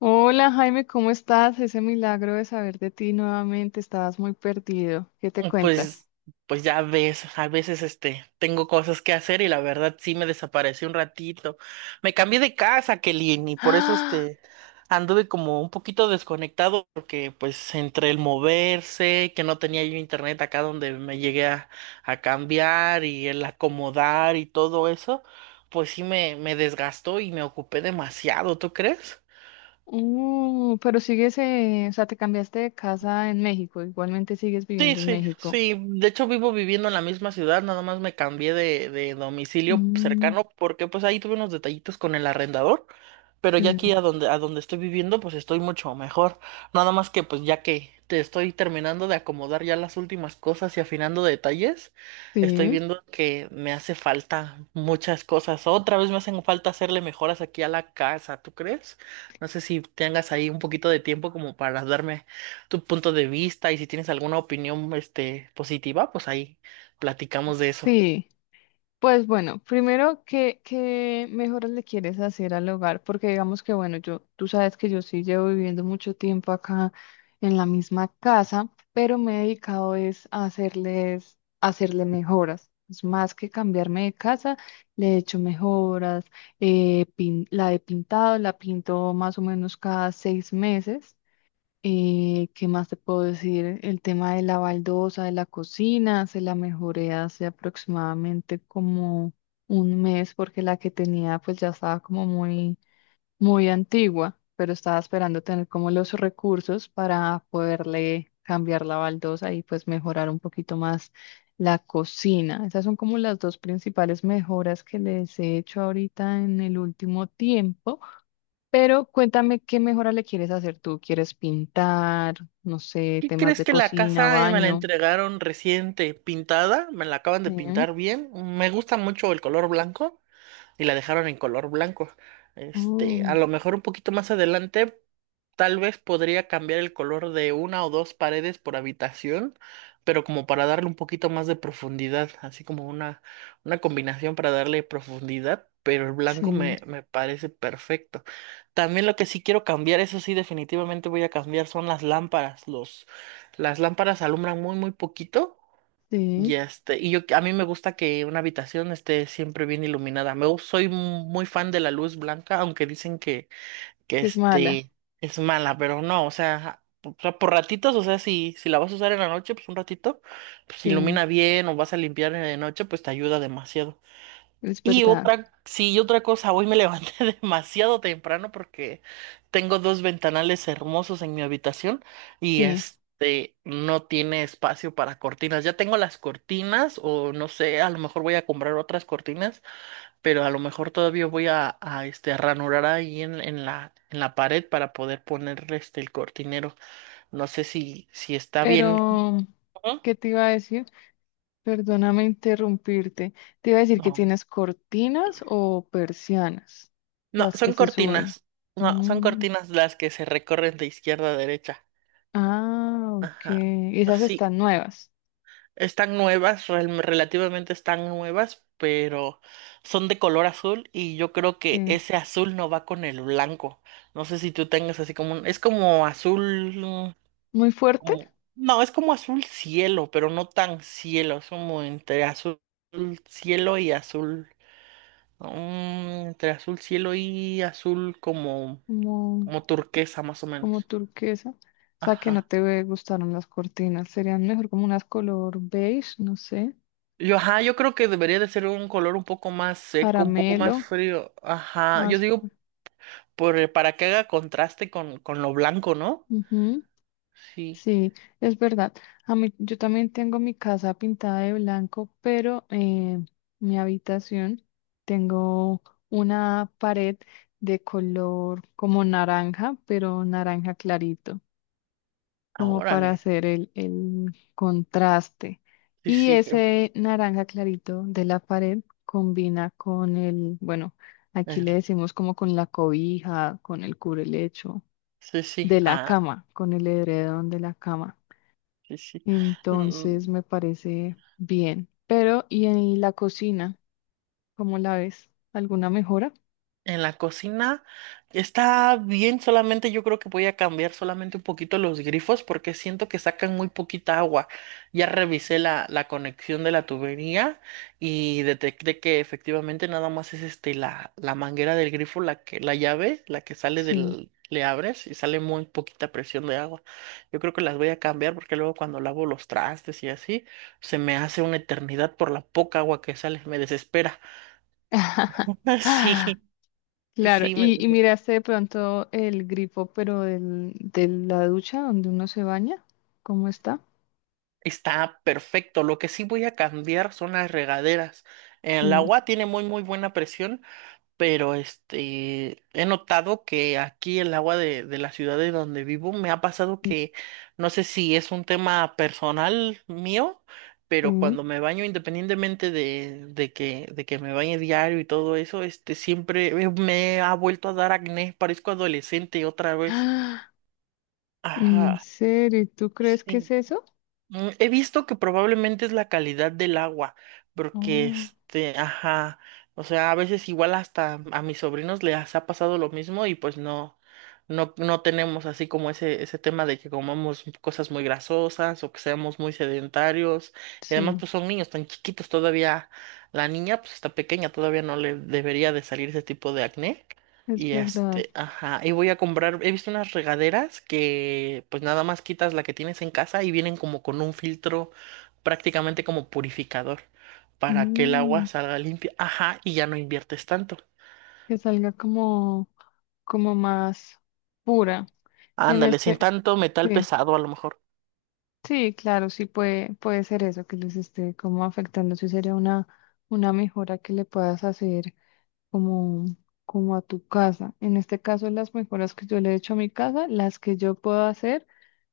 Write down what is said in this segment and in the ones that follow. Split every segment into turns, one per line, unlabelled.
Hola Jaime, ¿cómo estás? Ese milagro de saber de ti nuevamente, estabas muy perdido. ¿Qué te cuentas?
Pues, pues, ya ves, a veces tengo cosas que hacer y la verdad sí me desaparecí un ratito. Me cambié de casa, Kelly, y por eso
Ah,
anduve como un poquito desconectado porque pues entre el moverse, que no tenía yo internet acá donde me llegué a cambiar y el acomodar y todo eso, pues sí me desgastó y me ocupé demasiado, ¿tú crees?
pero sigues, o sea, te cambiaste de casa en México, igualmente sigues
Sí,
viviendo en
sí,
México.
sí. De hecho, vivo viviendo en la misma ciudad, nada más me cambié de domicilio
Mm,
cercano porque pues ahí tuve unos detallitos con el arrendador, pero ya aquí
sí,
a donde estoy viviendo pues estoy mucho mejor. Nada más que pues ya que te estoy terminando de acomodar ya las últimas cosas y afinando detalles, estoy
sí,
viendo que me hace falta muchas cosas. Otra vez me hacen falta hacerle mejoras aquí a la casa, ¿tú crees? No sé si tengas ahí un poquito de tiempo como para darme tu punto de vista y si tienes alguna opinión, positiva, pues ahí platicamos de eso.
sí. Pues bueno, primero, ¿qué mejoras le quieres hacer al hogar? Porque digamos que, bueno, yo, tú sabes que yo sí llevo viviendo mucho tiempo acá en la misma casa, pero me he dedicado es a hacerle mejoras. Es más que cambiarme de casa, le he hecho mejoras, la he pintado, la pinto más o menos cada 6 meses. ¿Qué más te puedo decir? El tema de la baldosa de la cocina, se la mejoré hace aproximadamente como un mes porque la que tenía pues ya estaba como muy, muy antigua, pero estaba esperando tener como los recursos para poderle cambiar la baldosa y pues mejorar un poquito más la cocina. Esas son como las dos principales mejoras que les he hecho ahorita en el último tiempo. Pero cuéntame qué mejora le quieres hacer tú. ¿Quieres pintar? No sé,
¿Qué
temas
crees?
de
Que la
cocina,
casa, me la
baño.
entregaron reciente pintada. Me la acaban de
Sí.
pintar bien. Me gusta mucho el color blanco y la dejaron en color blanco. A
Oh,
lo mejor un poquito más adelante, tal vez podría cambiar el color de una o dos paredes por habitación, pero como para darle un poquito más de profundidad, así como una combinación para darle profundidad, pero el blanco
sí,
me parece perfecto. También lo que sí quiero cambiar, eso sí, definitivamente voy a cambiar, son las lámparas. Las lámparas alumbran muy, muy poquito.
sí.
Y y yo a mí me gusta que una habitación esté siempre bien iluminada. Soy muy fan de la luz blanca, aunque dicen que, que
Es mala.
este es mala, pero no, o sea, por ratitos, o sea, si la vas a usar en la noche, pues un ratito, pues
Sí,
ilumina bien, o vas a limpiar en la noche, pues te ayuda demasiado.
es
Y
verdad.
otra, sí, y otra cosa, hoy me levanté demasiado temprano porque tengo dos ventanales hermosos en mi habitación y
Sí.
este no tiene espacio para cortinas. Ya tengo las cortinas o no sé, a lo mejor voy a comprar otras cortinas, pero a lo mejor todavía voy a ranurar ahí en la pared para poder poner el cortinero. No sé si está bien.
Pero,
¿No?
¿qué te iba a decir? Perdóname interrumpirte. Te iba a decir que
No,
tienes cortinas o persianas,
no,
las que
son
se suben.
cortinas. No, son
Mm,
cortinas las que se recorren de izquierda a derecha.
ah, ok.
Ajá,
Esas
sí,
están nuevas.
están nuevas, relativamente están nuevas, pero son de color azul y yo creo que
Sí.
ese azul no va con el blanco. No sé si tú tengas así como un, es como azul,
Muy fuerte.
como, no, es como azul cielo, pero no tan cielo, es como entre azul cielo y azul, entre azul cielo y azul como,
Como.
como turquesa más o
Como
menos.
turquesa. O sea, que no
Ajá.
te gustaron las cortinas. Serían mejor como unas color beige, no sé,
Ajá, yo creo que debería de ser un color un poco más seco, un poco
caramelo,
más frío. Ajá, yo
más.
digo para que haga contraste con lo blanco, ¿no?
Ujú,
Sí,
sí, es verdad. A mí, yo también tengo mi casa pintada de blanco, pero mi habitación tengo una pared de color como naranja, pero naranja clarito.
ah,
Como para
órale.
hacer el contraste.
Sí,
Y
sí,
ese naranja clarito de la pared combina con el, bueno, aquí le
eh,
decimos como con la cobija, con el cubrelecho
sí, sí,
de la
ah,
cama, con el edredón de la cama.
sí, sí. Mm,
Entonces me parece bien. Pero, ¿y en la cocina? ¿Cómo la ves? ¿Alguna mejora?
En la cocina está bien, solamente yo creo que voy a cambiar solamente un poquito los grifos porque siento que sacan muy poquita agua. Ya revisé la conexión de la tubería y detecté que efectivamente nada más es la manguera del grifo, la que, la llave, la que sale
Sí.
del, le abres y sale muy poquita presión de agua. Yo creo que las voy a cambiar porque luego cuando lavo los trastes y así, se me hace una eternidad por la poca agua que sale, me desespera. Sí,
Claro,
sí, me
y
desespera.
miraste de pronto el grifo, pero de la ducha donde uno se baña, ¿cómo está?
Está perfecto. Lo que sí voy a cambiar son las regaderas. El
Sí,
agua tiene muy muy buena presión, pero he notado que aquí el agua de la ciudad de donde vivo me ha pasado
sí,
que no sé si es un tema personal mío, pero
sí.
cuando me baño, independientemente de que me bañe diario y todo eso, siempre me ha vuelto a dar acné, parezco adolescente otra vez.
¡Ah! ¿En
Ajá,
serio? ¿Tú crees que es
sí.
eso?
He visto que probablemente es la calidad del agua, porque
Oh,
ajá, o sea, a veces igual hasta a mis sobrinos les ha pasado lo mismo y pues no, no, no tenemos así como ese tema de que comamos cosas muy grasosas o que seamos muy sedentarios. Y además
sí,
pues son niños tan chiquitos todavía, la niña pues está pequeña, todavía no le debería de salir ese tipo de acné.
es
Y
verdad.
ajá, y voy a comprar, he visto unas regaderas que pues nada más quitas la que tienes en casa y vienen como con un filtro prácticamente como purificador para que el
Mm,
agua salga limpia, ajá, y ya no inviertes tanto.
que salga como, como más pura. En
Ándale, sin
este,
tanto metal
sí,
pesado a lo mejor.
sí, claro, sí puede, puede ser eso que les esté como afectando. Sí sería una mejora que le puedas hacer como, como a tu casa. En este caso, las mejoras que yo le he hecho a mi casa, las que yo puedo hacer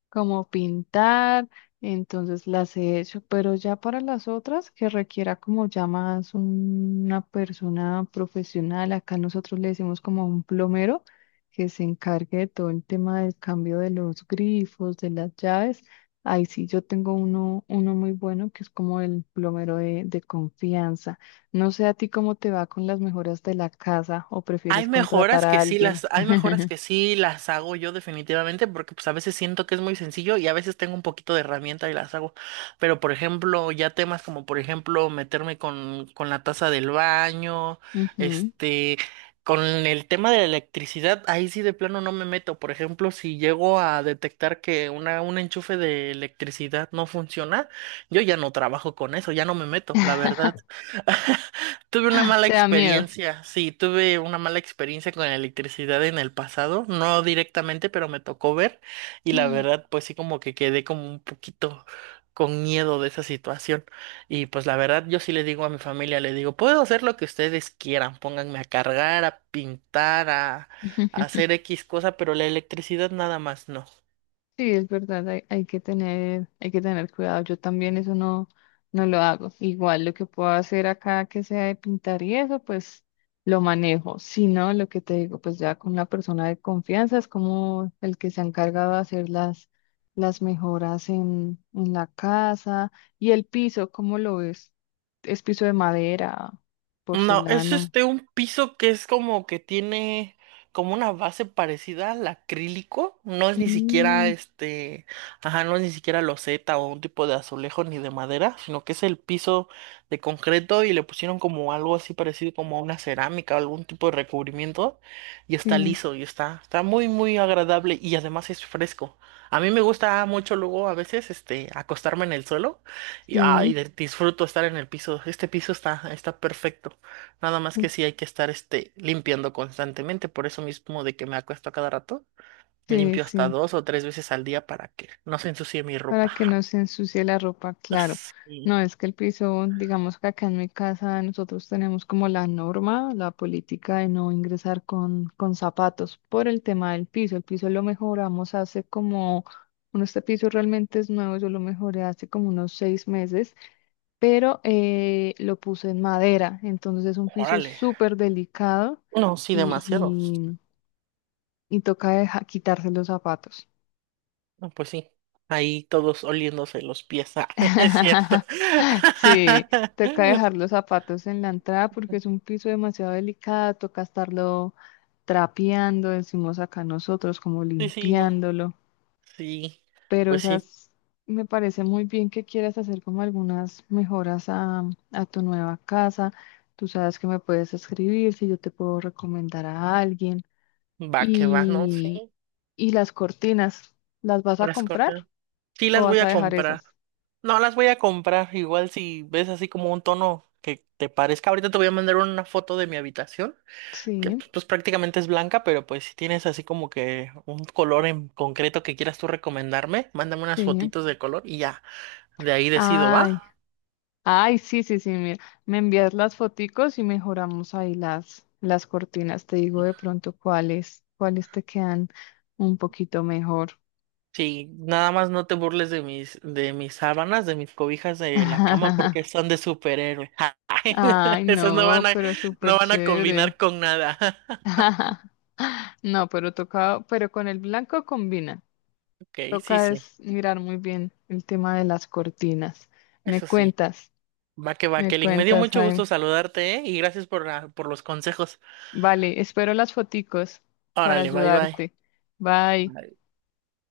como pintar, entonces las he hecho, pero ya para las otras que requiera como ya más una persona profesional, acá nosotros le decimos como un plomero que se encargue de todo el tema del cambio de los grifos, de las llaves. Ahí sí yo tengo uno, uno muy bueno que es como el plomero de confianza. No sé a ti cómo te va con las mejoras de la casa o
Hay
prefieres contratar
mejoras
a alguien.
hay mejoras que sí las hago yo definitivamente, porque pues a veces siento que es muy sencillo y a veces tengo un poquito de herramienta y las hago. Pero por ejemplo, ya temas como por ejemplo meterme con la taza del baño,
Ujú.
este, con el tema de la electricidad, ahí sí de plano no me meto. Por ejemplo, si llego a detectar que un enchufe de electricidad no funciona, yo ya no trabajo con eso, ya no me meto, la verdad. Tuve una mala
Te da miedo.
experiencia, sí, tuve una mala experiencia con la electricidad en el pasado, no directamente, pero me tocó ver y la verdad, pues sí, como que quedé como un poquito con miedo de esa situación y pues la verdad, yo sí le digo a mi familia, le digo, puedo hacer lo que ustedes quieran, pónganme a cargar, a pintar, a hacer X cosa, pero la electricidad nada más no.
Sí, es verdad, hay que tener cuidado. Yo también eso no lo hago. Igual lo que puedo hacer acá que sea de pintar y eso, pues lo manejo. Si no, lo que te digo, pues ya con una persona de confianza es como el que se ha encargado de hacer las mejoras en la casa. Y el piso, ¿cómo lo ves? ¿Es piso de madera,
No, es
porcelana?
un piso que es como que tiene como una base parecida al acrílico. No es ni siquiera
Mm,
ajá, no es ni siquiera loseta o un tipo de azulejo ni de madera, sino que es el piso de concreto y le pusieron como algo así parecido como a una cerámica o algún tipo de recubrimiento y está
sí,
liso y está muy muy agradable y además es fresco. A mí me gusta mucho luego a veces acostarme en el suelo y
sí,
ay, disfruto estar en el piso. Este piso está perfecto. Nada más que sí hay que estar limpiando constantemente, por eso mismo de que me acuesto a cada rato,
sí,
limpio hasta
sí.
dos o tres veces al día para que no se ensucie mi
Para
ropa.
que no se ensucie la ropa, claro.
Sí,
No, es que el piso, digamos que acá en mi casa nosotros tenemos como la norma, la política de no ingresar con zapatos por el tema del piso. El piso lo mejoramos hace como, bueno, este piso realmente es nuevo, yo lo mejoré hace como unos 6 meses, pero lo puse en madera, entonces es un piso
órale.
súper delicado
No, sí, demasiado.
y, y toca quitarse los zapatos.
No, pues sí, ahí todos oliéndose los pies. Ah, es cierto.
Sí, toca dejar los zapatos en la entrada porque es un piso demasiado delicado, toca estarlo trapeando, decimos acá nosotros, como
Sí, sí, igual.
limpiándolo.
Sí,
Pero
pues sí,
esas, Me parece muy bien que quieras hacer como algunas mejoras a tu nueva casa. Tú sabes que me puedes escribir si yo te puedo recomendar a alguien.
va que va, ¿no?
Y,
Sí,
y las cortinas, ¿las vas a
las
comprar
corté. Sí,
o
las voy
vas a
a
dejar
comprar.
esas?
No las voy a comprar. Igual si ves así como un tono que te parezca. Ahorita te voy a mandar una foto de mi habitación, que
Sí,
pues, pues, prácticamente es blanca, pero pues si tienes así como que un color en concreto que quieras tú recomendarme, mándame unas
sí.
fotitos de color y ya, de ahí decido,
Ay,
¿va?
ay, sí, sí, sí, mira, me envías las foticos y mejoramos ahí las cortinas. Te digo de pronto cuáles te quedan un poquito mejor.
Sí, nada más no te burles de mis sábanas, de mis cobijas de la cama, porque son de superhéroe.
Ay,
Esas no
no,
van a,
pero súper
no van a
chévere.
combinar con nada.
No, pero toca, pero con el blanco combina.
Ok, sí,
Toca
sí,
es mirar muy bien el tema de las cortinas. Me
eso sí.
cuentas,
Va que va,
me
Kelly. Me dio
cuentas,
mucho gusto
Jaime.
saludarte, ¿eh? Y gracias por los consejos.
Vale, espero las foticos para
Órale, bye bye.
ayudarte. Bye.